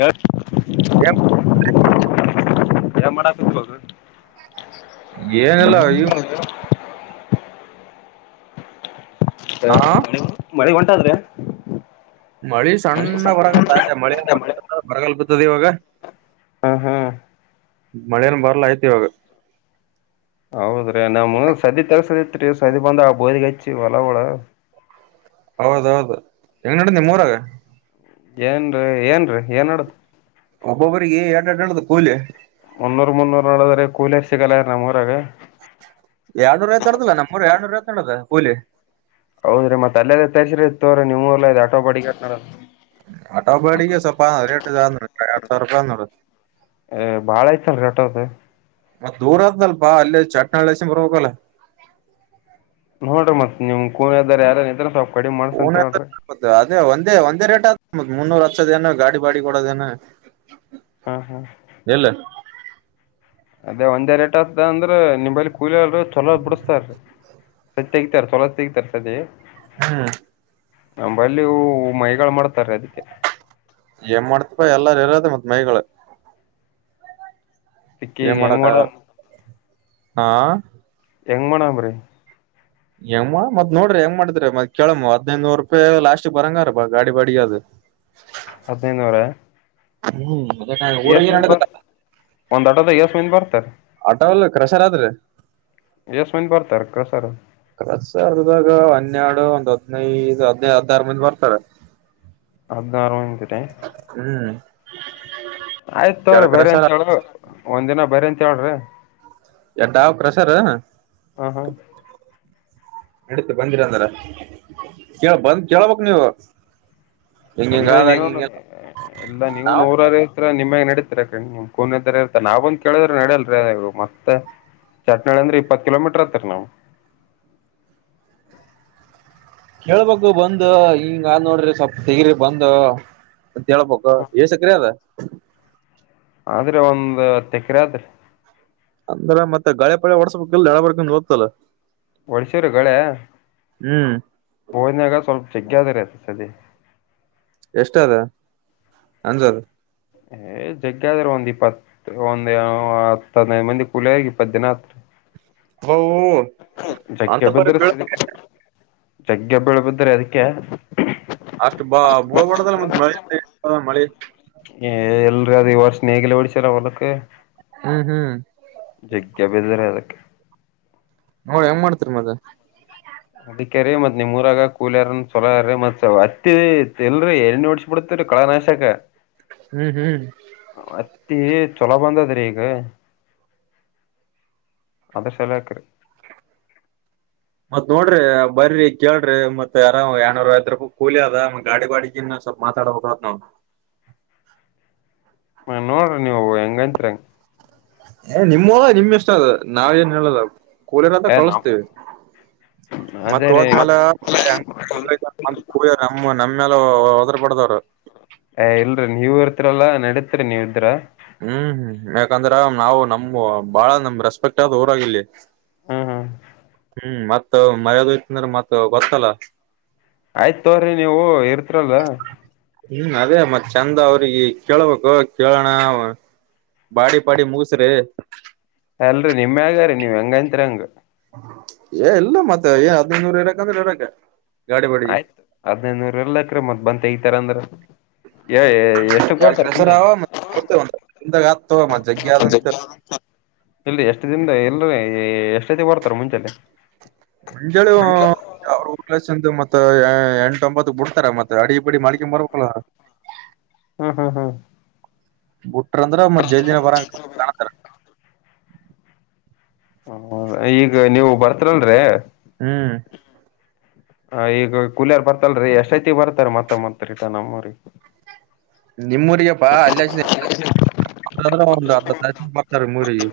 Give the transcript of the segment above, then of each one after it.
ಯ ಏನ್ ಯ ಮಾಡಕ ಬಗ ಹ್ಮ ಏನಿಲ್ಲ ಈ ಅ ಹಾ ಮ ಮಳೆಗ್ ಹೊಂಟಾದ್ರೆ ಮಳಿ ಸಣ್ಣ ಹೊರಗ ಮಳ ಬರಗಲ್ ಬತ್ತದೆ ಇವಾಗ ಹ್ಮ್ ಹ್ಮ್ ಮಲೆಯಾನಂ ಬಾರಲ್ಲ ಆಯತ್ೀವಾಗ ಹೌದ್ರಿ ನಮ್ಮ ಸದಿ ತರ್ಸದಿತ್ರಿ ಸದಿ ಬಂದ ಆ ಬೋದಿಿಗೆ ಹಚ್ಚಿ ಹೊಲವಳ ಹೌದೌದು ಹೆಂಗ ನಡ ನಿಮ್ಮ್ ಮೂರಾಗ ಏನ್ರಿ ಏನ್ರೀ ಏನ್ಡ್ದ ಒಬ್ಬೊಬ್ಬರಿಗೆಿಗೆ ಎಡ ಎಡಾಡ್ದ ಕೂಲಿ ಮುನ್ನೂರ್ ಮುನ್ನೂರ್ ನೋಡದ್ರೆ ಕೂಲಿಯರ್ ಸಿಗಲ್ಲ ನಮ್ಮ ಊರಾಗ ಎರಡ್ನೂರ ಆಯ್ತಡದಾ ನಮ್ಮೂರು ಎರಡ್ನೂರ್ತ ನಡ್ದದ ಹೂಲಿ ಹೌದ್ರೀ ಮತ್ತತ್ ಅಲ್ಲೇದತ್ತ್ರರಿ ಇ ತೋ್ರರಿ ನೀಮೂರಲ್ಲಿ ಆಟೋ ಬಡಿಕತ್ನಾರ ಆಟೊ ಬಾಡಿಗೆ ಸ್ವಲ್ಪ [unintelligible] ಎರಡು ಸಾವಿರಾ ರೂಪಾಯ ಆದ ನೋಡು ಅ ಬಾಳ ಆಯ್ತೇನ್ರೀ ಆಟೋ ದರದ್ದು ಮತ್ತ್ ದೂರ ಅತ್ಲ್ಪಾ ಅಲ್ಲಿೇ ಚಾಟ್ನಾಳ್ಳಸಂಬ್ರ ಬರ್ಬೇಕಲ್ಲ ನೋಡ್ರಿ ಮತ್ ನಿಮ್ ಕೂನಿ ಅದಾರ ಯಾರನ್ ಇದ್ರ ತಾವ ಕಡಿಮ ಮಾಡಸ ಅಂತ ಹೇಳ್ರಿ ಅ ಒಂದೇ ಒಂದೇ ರೇಟ್ ಮುನ್ನೂರು ಹಚ್ಚೋದೇನು ಗಾಡಿ ಬಾಡಿ ಕೊಡೋದೇನು ಹಾ ಹಾ ಅದೇ ಒಂದೇ ರೇಟ್ ಆತ ಅಂದ್ರ ನಿಂಬಲ್ಲಿ ಕೂಲಿಲ್ ಚಲೋ ಬಿಡಸ್ತಾರೀ [unintelligible] [unintelligible] ಹ್ಮ್ ನಂಬಲ್ಲಿೂ ಮೈಗಳು ಮಾಡ್ತಾರೆ ಅದಕ್ಕೆ ಏನ್ ಮಾಡ್ತಿಪ್ಪ ಎಲ್ಲಾರು ಇರದ ಮತ್ ಮೈಗಳ ಸಿಕ್ಕಿಗ ಹೆಂಗಳ ಆಗಲ್ಲ ಹಾ ಹೆಂಗ್ ಮಾಡಣ್ರೀ ಹೆಂಗ ಮತ್ ನೋಡಿ ಹೆಂಗ್ ಮಾಡಿದ್ರಿ ಮತ್ ಕೇಳಮ್ಮ ಹದ್ೈದು್ನೂರು ರೂಪಾಯಿ ಲಾಸ್ಟ್ ಬರಂಗರ ಬಾ ಗಾಡಿ ಬಾಡಿಗೆ ಅದು ಹದಿನೈನೂರ ಹ್ಮ್ ಮದೆ ಊರ ನ [unintelligible] ಒಂದ್ ಅಡದ ಎಸ್ ಮಂದ ಬರ್ತಾರೆ ಆಟಲ್ಲ ಕ್ರಷರ ಆದ್ರೆ ಎಷ್ಟ ಒಂದ ಬರ್ತಾರೆ [unintelligible] ಅರ್ದಾಗ ಹನ್ನೆರಡು ಒಂದ್ ಹದ್ನೈದು ಹದ್ಿನೈದು ಹದ್ಾರ ಮಂದ ಬರ್ತಾರೆ ಅರ್ಧ [unintelligible] ಆಯ್ತು ತವ್ರಿ ಎರಡ್ ಬರಿ ಕ್ರಷರ್ ಅಂತತ್ ಹೇಳ ಒಂದ ದಿನ ಬರಿ ಅಂತ ಹೇಳ್ರಿ ಯ ಡಾವ ಕ್ರಸರ್ ಹ ಹಾ ನಡೀತ ಬಂದಿರ ಅಂದಾರ ಕ ಬಂದ ಕೇಳ್ಬೇಕಕ್ ನೀವು ಹಿಂಗ ಹಿಂಗ ಎಲ್ರ ಆದ ನೀವನು ಹಿಂಗ ಎಲ್ಲ ನೀವ ನಾವ್ ನೂರಾರ ಹತ್ರ ನಿಮ್ಮಾಗ ನ ನಡತ್ ನಿಮ್ ಕೂನ ಇದ ಇರ್ತ ನಾವಂದ ಕೇಳಿದ್ರೆ ನಡಲ್ರಿೀರು ಮತ್ತೆ ಚಾಟ್ನಾಳ ಅಂದ್ರೆ ಇಪ್ಪತ್ತು ಕಿಲೋಮೀಟರ್ ಹತ್ರರ್ ನವು ಕೇಳ್ಬೇಕು ಬಂದ ಹಿಂಗ ಆದ ನೋಡ್ರಿ ಸೊಪ್ಪ ತೆಗ್ರಿ ಬಂದ ೇಳ್ಬಬೇಕು ಸಕ್ರ ಅದ ಆದ್ರೆ ಒಂದ ತೆಕರೆ ಆದ್ರ ಅಂದ್ರ ಮತ್ತ ಗಳೆ ಪಡೆೆ ಹೊಡಸ್ಬೇಕಲ್ಲ ಎಡ ಬರ್ಕ ಹದ್ತಲ್ಲ ಒಡ್ಸೂರು ಗಳೇ ಹ್ಮ್ ಭೋಜನಾಗ ಸ್ವಲ್ಪ ಚಕ್ಕ ಯಾವ್ದರ ಆತ ಸದ ಎಷ್ಟ ಅದ ಅಂಜದ ಏ್ ಜಗ್ಗೆ ಆದ್ರೆ ಒಂದ್ ಇಪ್ಪತ್ತು ಒಂದ್ ಹತ್ತ ಹದ್ನೈದು್ ಮಂದಿ ಕೂಲಿಯ ಆಾಗಿಿ ಇಪ್ಪತ್ತು ದಿನ ಹತ್ರ ಹ ಅಂತ ಪರಿ ಬಿದ್ರಿ ಬೀಳ ಸದಿ ಜಗ್ಗೆ ಬೆಳ ಬದ್ರೆ ಅದಕ್ಕೆ ಅಷ್ಟು ಬಾ ಮುಳಬಡದಲ್ಲ ಮ ಮಳೆ ಮಳೆ ಏ ಎಲ್ರಿ ಅದ ವರ್ಷ ನೇಗಲ ಹೊಓಡಿಸರ ಹೊಲಕ್ಕ ಹ್ಮ್ ಹ್ಮ್ ಬಿದ್ರ ಅದಕ್ಕೆ ಹೆಂಗ್ ಮಾಡ್ತರಿ ಮತ್ತೆ ಅದಕ್ಕೆಾರಿೀ ಮತ್ ನಿಮೂರಾಗ ಕೂಲಿಯಾರ ಚೊಲ್ರ ಮತ್ ಅತ್ತತ್ ಇಲ್ರಿ ಎ ಓಡ್ಸ್ ಬಿಡ್ತರಿ ಕಳನಾಾಶಕ್ಕ ಹ್ಮ್ ಹ್ಮ್ ತ್ತ ಚೊಲೋ ಬಂದದ್ರಿ ಈಗ ಅದ ಚೆಲಕರು ಮತ್ ನೋಡ್ರಿ ಬರ್ರಿ ಕೇಳ್ರ ಮತ್ತತ್ ಯಾರ ಯನೂರ ಐ್ ರೂಪ ಕೂಲಿ ಅದ ಗಾಡಿ ಬಾಡಗಿ ಸ್ವಲ್ ಮಾತಾಡ ನ ಹ ಹ ನೋಡ್ರಿ ನೀವು ಹೆಂಗಂತರಿಂಗ ಏ ನಿಮ್ಮ ಅಲ್ಲ ನಿಮ್ಮ್ ಇಷ್ಟ ಅ ನಾವ ಏನ್ ಹೇಳಲ್ಲ ಕೂಲಿಯರತ್ರ ಏ ನಮ್ ಕಳಸ್ತೇವಿ ಅದೇ ಮತ್ತತ್ ರೀ ಹೋದ್ಮೇಾಲ ನಮ್ಮ ನ ಮೇಲೆ ಉದ್ರ ಪಡದವ್ರು ಅ ಇಲ್ರೀ ನೀವ ಇರ್ತಲ್ಲಾ ನಡತ್ರಿೀ ನೀವ್ರ ಹ್ಮ್ ಹ್ಮ್ ಯಾಕಂದ್ರ ನಾವು ನಮ ಬಾಳ ನಮ ರೆಸ್ಪೆಕ್ಟ್ ಆದ್ ಊರಾಗಿಲ್ಲಿ ಹ್ಮ್ ಹ್ಮ್ ಹ್ಮ್ ಮತ್ ಮರ್ಯಾದ ಇಯ್ತ ಅಂದ್ರೆ ಮತ್ ಗೊತ್ತಲ್ಲ ಆಯ್ತ್ ತೋರಿ ನೀವು ಇರ್ತಿರಲ್ಲ ಹ್ಮ್ ಅದೇ ಮತ್ ಚಂದ ಅವ್ರಿಗೆ ಕೇೇಳಬೇಕು ಕೇಳೋಣ ಬಾಡಿ ಪಾಡಿ ಮೂಗಸರು ಅಲ್ರಿ ನಿಮ ಆಗಾರಿೀ ನೀವ್ ಹೆಂಗತ್ ಹಂಗ ಏ ಎಲ್ಲ ಮತ್ತೆ ಏ ಹದ್ಿನೈನೂರ ಇರಾಕ್ಂದ್ರೆ ಇರಾಕ್ಕ ಆಯ್ತು ಹದ್ೈದುನೂರ್ ಎಲ್ಲಾಕ್ರ ಮತ್ ಬಂತತ್ ಹ ಈತರ ಅಂದ್ರ ಏ ಎಷ್ಟಕ್ ಎಡ್ ಬರ್ತಾರ ಕೆಸರ ಮುಂಜಾನೆ ಹಂದಾಗತ ಮ ಜಜ್ಞ ಅ ಇಲ್ಲಿ ಎಷ್ಟು ದಿನದ ಎಲ್ಲ ಎಷ್ಟಐತಿ ಬರ್ತಾರ ಮುಂಚೆ ಮಂಜಳು ಅವ ಲಕ್ಷಂದು ಮತ್ತ ಎಂಟೊಂಬತ್ತು ಬಿಡ್ತಾರೆ ಮತ್ತೆ ಅಡಿ ಬಡಿ ಮಾಳಿಕೆಂಬರಲ್ಲ ಹ್ಮ್ ಹ್ಮ್ ಹ್ಮ್ ಬಿುಟ್ರಂದ್ರ ಮ್ಜೈ ದಿನ ಬರಂಗ ಕಾಣತಾರ ಹ ಈಗ ನೀವು ಬರ್ತರಲ್ರೀ ಹ್ಮ್ ಹ ಈಗ ಕಲಿಯರ್ ಬರ್ತಲ್ರಿೀ ಎಷ್ಟಐತಿ ಬರ್ತಾರ ಮತ್ತ ಮತ್ ರತ ನಮ್ಮೂ್ರ ನಿಮ್ ೂರಿಗೆಪ್ಪಾ ಅಲ್ಲಿದ್ರ ಒಂದು್ ಹತ್ತು ಹತ್ತು ಲ ಬರ್ತಾರ ನಿಮ್ಮ ಊರಿಗೆ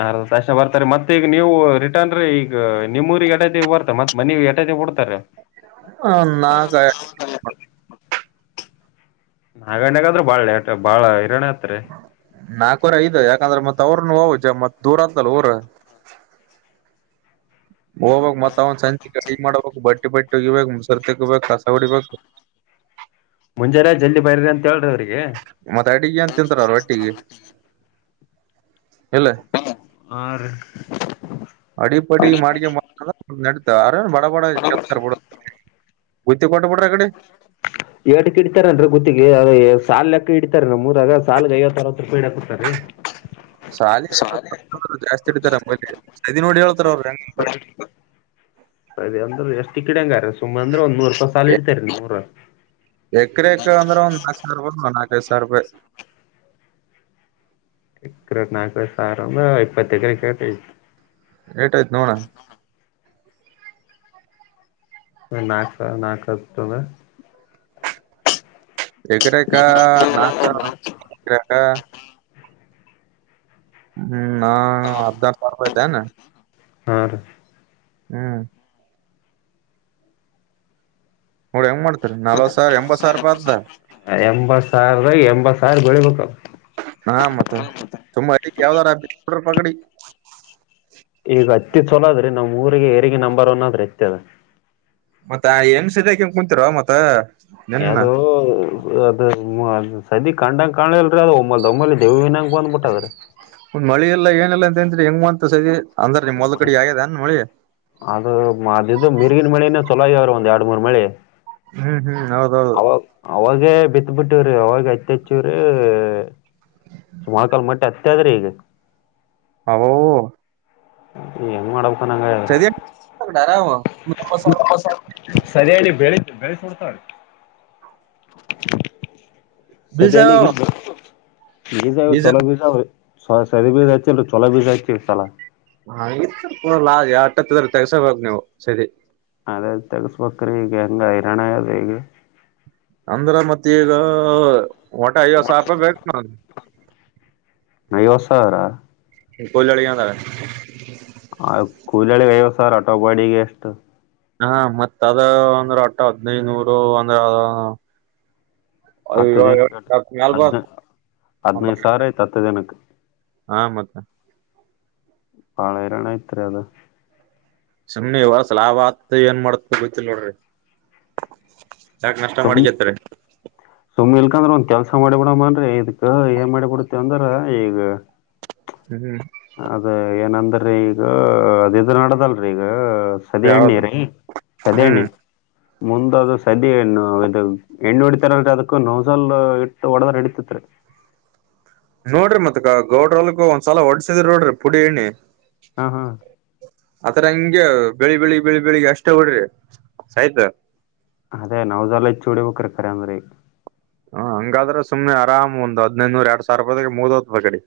ಹ ತಕ್ಷಣ ಬರ್ತಾರೆ ಮತ್ತ ಈಗ ನೀವು ರಿಟರ್ನ್ ರೀ ಈಗ ನಿಮ್ಮೂರಿಗೆ ಎಟತಿ ಬರ್ತ ಮತ್ನ ಎಟಡ್ತ [inaudible] ನಾಕ ನಾಗಣ್ಯಗಾದ್ರೂ ಬಾಳ ಬಾಳ ಹಿರಣ್ಯ ಹತ್ರರಿ ಉರ ಇದೆ ಯಾಕಂದ್ರೆ ಮತ್ ಅವ್ರನು ಅವಚ ಮತ್ ದೂರ ಆತಲ್ಲ ಅವರ ಹೋಗ್ಕ್ ಮತ್ತತ್ ಅವ್ ಸಂಜೆ ಗಾಡಿ ಮಾಡ್ಬೇಕಕ್ ಬಟ್ಟಿ ಬಟ್ಟಿ ಉಗಿಬೇಕಕ್ ಮುಸರ್ ತಗೋಗಬೇಕು ಕಸ ಹೊಡಿಬೇಕು ಸಂಜರಾ ಜಲ್ಲಿ ಬೈ್ರಿ ಅಂತ ಹೇಳ್ರಿ ಅವ್ರಿಗೆ ತಿಂತಾರಲ್ಲ ಒಟ್ಟಿಗೆ ಇಲ್ಲ ಹಾ ರೀ ಅಡಿಪಡಿ ಮಾಡಡಿಕೆ ಮಾಡ ನ ಬ ಬತ ಬತ ಕಟ ಬಡ ಕಡೆ ಏಟಕ್ ಇಡ್ತಾರೇನ್ರಿ ಗುತ್ತಿಗೆ ಸಾಾಲಲ್ ಲೆಕ್ಕ ಇಡ್ತಾರೆ ಮೂರಾಗ ಸಾಲಗೆ ಐವ ಅರವತ್ತು ರೂಪಾಯಿ ಇಡಾಕ್ ಕೊಡ್ತಾರೆ [inaudible] ಸಾಲ ಜಾಸ್ತಿ ಇಡ್ತಾರೆ ಇದೋಡಿ ಹೇಳ್ತಾರೆ ಅವರು ಅದ ಅ್ರ ಎಷ್ಟ ಕಿಡ ಹಂಗಾರ ಸುಮ್ ಅಂದ್ರ ಒಂದ್ ನೂರು ರೂಪಾಯ ಸಾಲ ಇಡ್ತಾರೆರಿ ನೂ ಎಕರೆ ಎಕ ಅಂದ್ರ ಒಂದು ನಾಕು ಸಾವಿರ ರೂಪಾಯಿ ನಾಕೈಐದು ಸಾವಿ ರೂಪಾಯಿ ಇ ನಾಲ್ಕ ಸಾವಿರ ಅಂದ ಇಪ್ಪತ್ತ ಕ್ರ ಕಟ ಏಟ್ ಐತ್ ನೋಡ ನಾಲ್ಕ ನಾಲ್ಕು ಹತದ ಎಗಡೆ ಕ ನಾಚ ಹ್ಮ್ ನ ಅದದ ಸಾರ ಭತ ಹ ಹ್ಮ್ ನೋಡಿ ಹೆಂಗ ಮಾಡ್ತರಿ ನಲ್ವತ್ ಸಾವಿರ ಎಂಬತ್ ಸಾವಿರೂಪ ಅದ ಎಂಬತ್ ಸಾವಿರ ಎಂಬತ್ ಸಾವಿರ ಬೆಳಿಬೇಕ ಹಾ ಮತ್ತ ತುಂಬಾ ಅ ಯಾವ್ದಾರಡ ಪಗಡಿ ಈಗ ಹತ್ತಿ ಚಲೋ ಅದ್ರಿ ನಾವ್ ಊರಿಗೆ ಏರಿಗೆ ನಂಬರ್ ಒನ್ ಆದ್ರೆ ಅತ್ತ ಅದ ಮತ್ತ ಹೆಮ್ ಸದಕಮ್ ಕುಂತರ ಮತ್ತತ್ ಯಾವ್ದೋ ಅದು ಸದಿ ಕಂಡಂಗ್ ಕಾಣಲ್ರರಿ ಅದು ಒಮ್ಮೊಮ್ಮಲ್ಲಿ ದೇವಿನಂಗ ಬಂದ್ಬಿಟ್ಟದ್ರಿ ಒಂದ್ ಮಳಿ ಎಲ್ಲಾ ಏನೆಲ್ಲಾ ಅಂತನ್ರಿ ಹೆಂಗ್ ಮಾಂತ ಸರಿ ಅಂದ್ರ ಮಲಕಡಿ ಆ ಮಾಡಿ ಇದು ಮಿರಿಗಿನ ಮಳಿನ ಚಲೋ ಇ ಅವ್ರರು ಒಂದ ಎರಡು ಮೂರ್ ಮಳೆ ಹ್ಮ್ ಹ್ಮ್ ಹೌದೌದು ಅವ ಅವಾಗ ಬಿ ಅತ್ ಬಿಟ್ಟವ್ರಿ ಅವಾಗ ಐತ್ ಹಚ್ಚವ್ರೀ ಸುಮಾಕಾಲ್ ಮಟ್ಟೆ ಅತ್ತೆ ಆದ್ರೆ ಈಗ ಹವು ಏನು ಮಾಡಡ ಗ ಹೇಳ ಸರಿಯ ಬೆಳಿ ಬೆಳ ಸಡ್ತಾಾರೆ ಬೀಜ ಸದಯ ನೀ ಈ ಬೀಜ ಚಲ ಬಿಸ ಸ ಚಲ ಬಿಷ ತಾಲಾ ಹ ಕೂಡಲ್ಲ ಆಟತ್ತ್ರ ತೆಗಸೋಬೇಕಕ್ ನೀವು ಸರಿ ಅದೇ ತೆಗಸ್ಬೇಕ್ರೀ ಈಗ ಹೆಂಗ ಹಿರರಣ ಅದು ಈಗ ಅಂದ್ರ ಮತ್ತೆ ಈಗ ಹೊಟ ಐವತ್ತು ಸಾವಿರ ರೂಪಾಯಿ ಬೇಕು ನಾವ ನಯವ ಸಾವಿರ ಕೊಲ್ಲಳ ಯದ ಆ ಕೂಲಳಿ ಅಯ್ಯವ ಸರ್ ಅಟೋ ಬಾಡಿಗೆ ಎಷ್ಟು ಹಾ ಮತ್ತ ಅದ ಒಂದ್ರ ಅಟ್ಟ ಹದ್ನೈದನೂರು ಒಂದ್ರ ಹತ್ತು ದಿನಕ್ಕೆ ಅಲ್ಬ ಹದ್ನ ಹದ್ನೈದು ಸಾವಿರ ಐತ್ ಹತ್ತು ದಿನಕ್ಕೆ ಹಾ ಮತ್ತೆ ಪಳೆಯರಣ ಇತ್ರ ಅದು ಸಮಿ ಇವಸ ಲಾಭ ಆತ್ ಏನ್ ಮಾಡಾತ್ ಗತಿ ನೋಡ್ರಿ ಯಾಕ ನಷ್ಟ ಮಾಡಿಕತ್ತ ಯಾಕಂದ್ರ ಒಂದ್ ಕೆಲ್ಸ ಮಾಡಿ ಬಿಡ ಮನ್ ಇದಕ್ ಏನ್ ಮಾಡಿಬಿಡ್ತೇವ ಅಂದ್ರ ಈಗ ಹ್ಮ್ ಅದ ಏನಂದ್ರೀ ಈಗ ಅದ ನಡದಲ್ರರಿ ಈಗ ಸದೆಣ್ಣೆ ಯಾವ್ದ ರ ಸದಣ್ಣೆ ಹ್ಮ್ ಮುಂದ ಅದು ಸದಣ್ಣ ಇದು ಎಣ್ಣು ಹೊಡಿತಾರಲ್ರಿ ಅದಕ್ಕ ನೋಸಲ್ ಇಟ್ಟು ಹೊಡದ್ರ ನಡಿತತ್ರಿ [unintelligible] ನೋಡ್ರಿ ಮತ್ತಕ್ಕ ಗೌಡ್ರಲ್ಕ್ಕ ಒಂದ್ಸಲ ಹೊಡ್ಸಿದ್ರ ನೋಡ್ರಿ ಪುಡಿ ಎಣ್ಣಿ ಹಾ ಹಾ ಹಂಂಗಗೆ ಬೆಳಿ ಬೆಳಿಗ್ ಬೆಳಿ ಬೆಳಿಗ್ ಅಷ್ಟೇ ಹೊಡ್ರಿ ಆಯ್ತಾ ಅದೇ ನಾವ್ದಲ್ಲ ಇ ಚ ಹೊಡಿಬೇಕ್ರ ಕರ ಅಂದ್ರರಿ ಹ ಹಂಗಾದ್ರೆ ಸುಮನೆ ಆರಾಮ್ ಒಂದು ಹದ್ನೂರಡವಿರ ರೂಪಾಯಗೆ ಮುದತ್ ಬಗಡಿ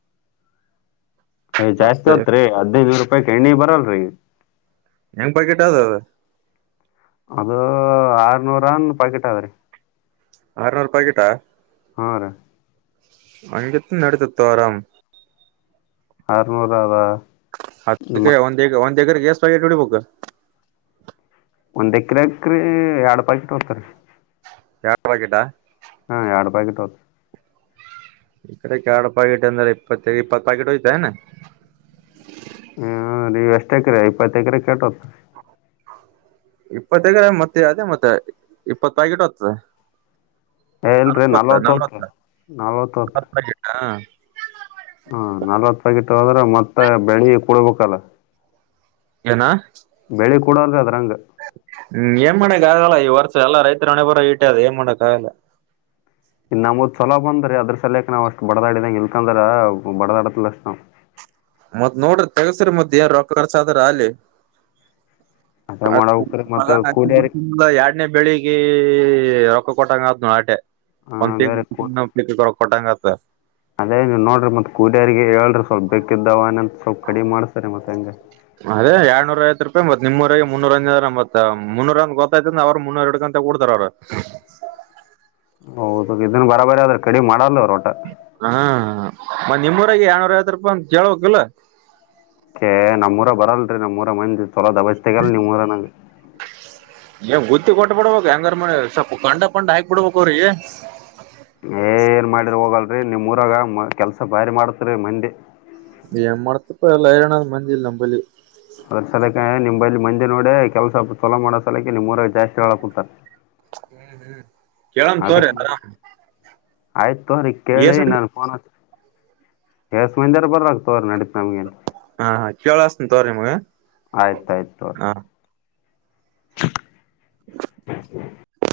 [unintelligible] ಯ್ ಮತ್ತೆ ಜಾಸ್ತಿ ತ್ರಿ ಹದದುನೂರು ರೂಪಾಯಕ್ ಎಣ್ಣಿ ಬರಲ್ರರಿ ಕಾವ ಅದು ಆರನೂರ ಪಾಕೆಟ್ ಆದಾವ್ರೀ ಆರನೂರು ರೂಪಾಯಗಿಟಾ ಹಾ ರ ಅಂಗತ ನಡತ ತಾರಾಮ ಆರನೂರು ಅದಾ ಅದಕ್ಕೆ ಒಂದ್ ಒಂದ್ ಏಕರ್ ಎಷ್ಟಟ್ ಹೊಡಿಬೇಕ ಒಂದ್ ಎಕ್ರ ಎಕ್ರಿ ಎರಡ್ ಪಿಟ್ ಹೋಗ್ತಾರ ಬ್ಯಾಸರ ಆಗಿಲ್ಲ? [unintelligible] ಹಾ ಯಾಡ ಪ್ಯಾಕೆಟ್ ಹೊತ್ [unintelligible] ಕಡೆಕ ಯಾಡ ಪ್ಯಾಕೆಟ್ ಅಂದ್ರೆ ಇಪ್ಪತ್ತ ಇಪ್ಪತ್ತು ಪ್ಯಾಕೆಟ್ ಒಯತ್ತಿ ಏನ್ [unintelligible] ನೀವೂ ನೀವ್ ಎಷ್ಟ ಎಕರೆ ಇಪ್ಪತ್ತ ಎಕರೆ ಎಸ್ಟ್ ಹೋತ? [unintelligible] ಇಪ್ಪತ್ತ ಎಕರೆ ಮತ್ತೆ ಅದೇ ಮತ್ತ ಇಪ್ಪತ್ತ ಪ್ಯಾಕೆಟ್ ಹೋಗಾತ್ತದ [unintelligible] ಏ ಇಲ್ರಿ ಅನಸವಾಲತ್ತ ನಲ್ವತ್ತು ನಲವತ್ತ ಹೋಗ್ತಾರೆ ಕತ್ತಲ ಆಗ್ಯತ್ [unintelligible] ಹ ನಲ್ವತ್ತ ಪ್ಯಾಕೆಟ್ ಹೋದ್ರ ಮತ್ತ ಬೆಳಿ ಕುಡ ಬೇಕಲ್ಲ? [unintelligible] ಏನ? [unintelligible] ಕೊಡೋಲ್ರಿ ಅದ್ರಂಗೆ ನೀ ಏನ್ ಮಾಡತ್ತಿ? [unintelligible] ಪ್ಯಾರಲ ಹೊಲಾ ಈ ವರ್ಷ ಎಲ್ಲ ರೈತರ ಹಣೆ ಬರ ಇಟ್ಟೆ ಅದು ಏನ್ ಮಾಡಕ್ಕಾಗಲ್ಲ? [unintelligible] ನಮ್ಮವ ಚೋಲೋ ಬಂದುವರಿ ಅದರ ಸಲವಾಗಿ ನಾವ್ ಅಷ್ಟ ಬಡದಾಡಿದ್ವಿ ಇಲ್ಕಂದ್ರ ಬಡದಾಡುದಿಲ್ಲ ಅಷ್ಟ ನಾವ್ [unintelligible] [unintelligible] ಮತ್ತ ನೋಡ್ರಿ ತೆಗಸ್ರಿ ಮತ್ತ ಏ ರೊಕ್ಕ ತಗೋಸ್ಕರದರಾಗಲಿ? ಅದೇ [unintelligible] ಆತ ಮಾಡ್ಬೇಕ್ರಿ ಮಗ ಮತ್ತು ನಾಟಿ ಕೂಲಿಯರಿ ಬಿತ್ತಿ ಇಲ್ಲಾ ಎರಡ್ನೇ ಬೆಳಿಗೇ [unintelligible] ಏ ರೊಕ್ಕ ಕೊಟ್ಟಂಗ ಆತನೂ ಆಟೆ ಹಾಂ ಒಂದ್ ಅದೇ ರೀ ಕೂ ತಿಂಗಳ [inaudible] ಕೊಟ್ಟಂಗ ಆತ [unintelligible] ಅದೇ ನೀವು ದವಾನ ನಂದ ಸ್ವಲ್ಪ ಕಡಿಮೆ ಮಾಡಿಸಿರಿ ಮತ್ತೆ ಹೆಂಗ್ [unintelligible] ಅದೇ ಎರಡನ್ನೂರು ಐವತ್ತ ರೂಪಾಯಿ ಮತ್ತ ನಿಮ್ಮ ಊರಗೆ ಮುನ್ನೂರ ಹಂಗ ಆದರ ಮತ್ತ ಮುನ್ನೂರ ಗೊತ್ತ ಅಂದರ್ ಅವರ ಮುನ್ನೂರ ಹಿಡಕೋ [unintelligible] ಅಷ್ಟೇ ಬುಡತಾರ ಅವ್ರ [unintelligible] ಹೌದ ಇದನ್ ಬರಬರಿ ಆದ್ರ ಕಡಿಮ ಮಾಡಲ್ಲ ಅವರ? [unintelligible] ಹ ಮನ್ ನಿಮ್ಮೂರಗೆ ಎರಡನ್ನೂರು ಐವತ್ತ ರೂಪಾಯಿ ಅಂತ ಕೇಳ ಬೇಕ ಇಲ್ಲ? [unintelligible] ಏ ನಮ್ಮ ಊರಗ ಬರಲ್ರಿ ನಮ್ಮ ಊರ ಮಂದಿ ಚೊಲೋ ದಬತಗಲ್ ನಿಮ್ಮ ಊರ ನಂಗ? [unintelligible] ಏ ಗುತ್ತಿಗೆ ಕೊಟ್ಟ ಬಿಡ್ಬೇಕ ಹೆಂಗಾರ ಮಾಡಿ ಸ್ವಲ್ಪ ಕಂಡ ಪಂಡ್ ಹಾಕ್ ಬಿಡ್ಬೇಕ ಅವ್ರೀಗೆ. [unintelligible] ಏನ್ ಮಾಡಿದರು ಹೋಗಲ್ರರಿ ನಿಮ್ಮ ಊರಾಗ ಕೆಲಸಾ ಭಾರಿ ಮಾಡತ್ರಿ ಮಂದಿ [unintelligible] ಏನ್ ಮಡಾತಿಪ್ಪ ಎಲ್ಲ ಏರನ ಮಂದಿ ಇಲ್ಲ ನಂಬಲಿ. [unintelligible] ಬರ್ತಡೆಕ ನಿಮ್ಮ ಬಂಲಿ ಮಂದೆ ನೋಡೆ ಕೆಲಸ ಚಲೋ ಮಾಡೋತಾಳ ಆಕೆ ನಿಮ್ಮ ಊರಾಗ ಜಾಸ್ತಿ ಹೇಳಕುಂತಾರ? [unintelligible] ಹು ಹೇಳ ಕೇಳನ್ ತೋಗೋರಿ ಆರಾಮ? [unintelligible] ಆಯ್ತ ತೊಗರಿ ಕೇಳಿ ನಾನ್ ಪೋನ್ ಹಚ್ [unintelligible] ಎಸ್ಟ್ ಮಂದಿರ ಬರವಾಲರಾ ತೊಗರಿ ನಡಿತತ್ ನಮ್ಗ ಏನ್ [unintelligible] ಹಾ ಹ ಕೇಳ ಹಸ್ತಿನೀ ತೊಗರಿ ನಿಮಗ ಆಯ್ತು ಆಯ್ತು ತೋರಿ ಹಾ [unintelligible] [unintelligible]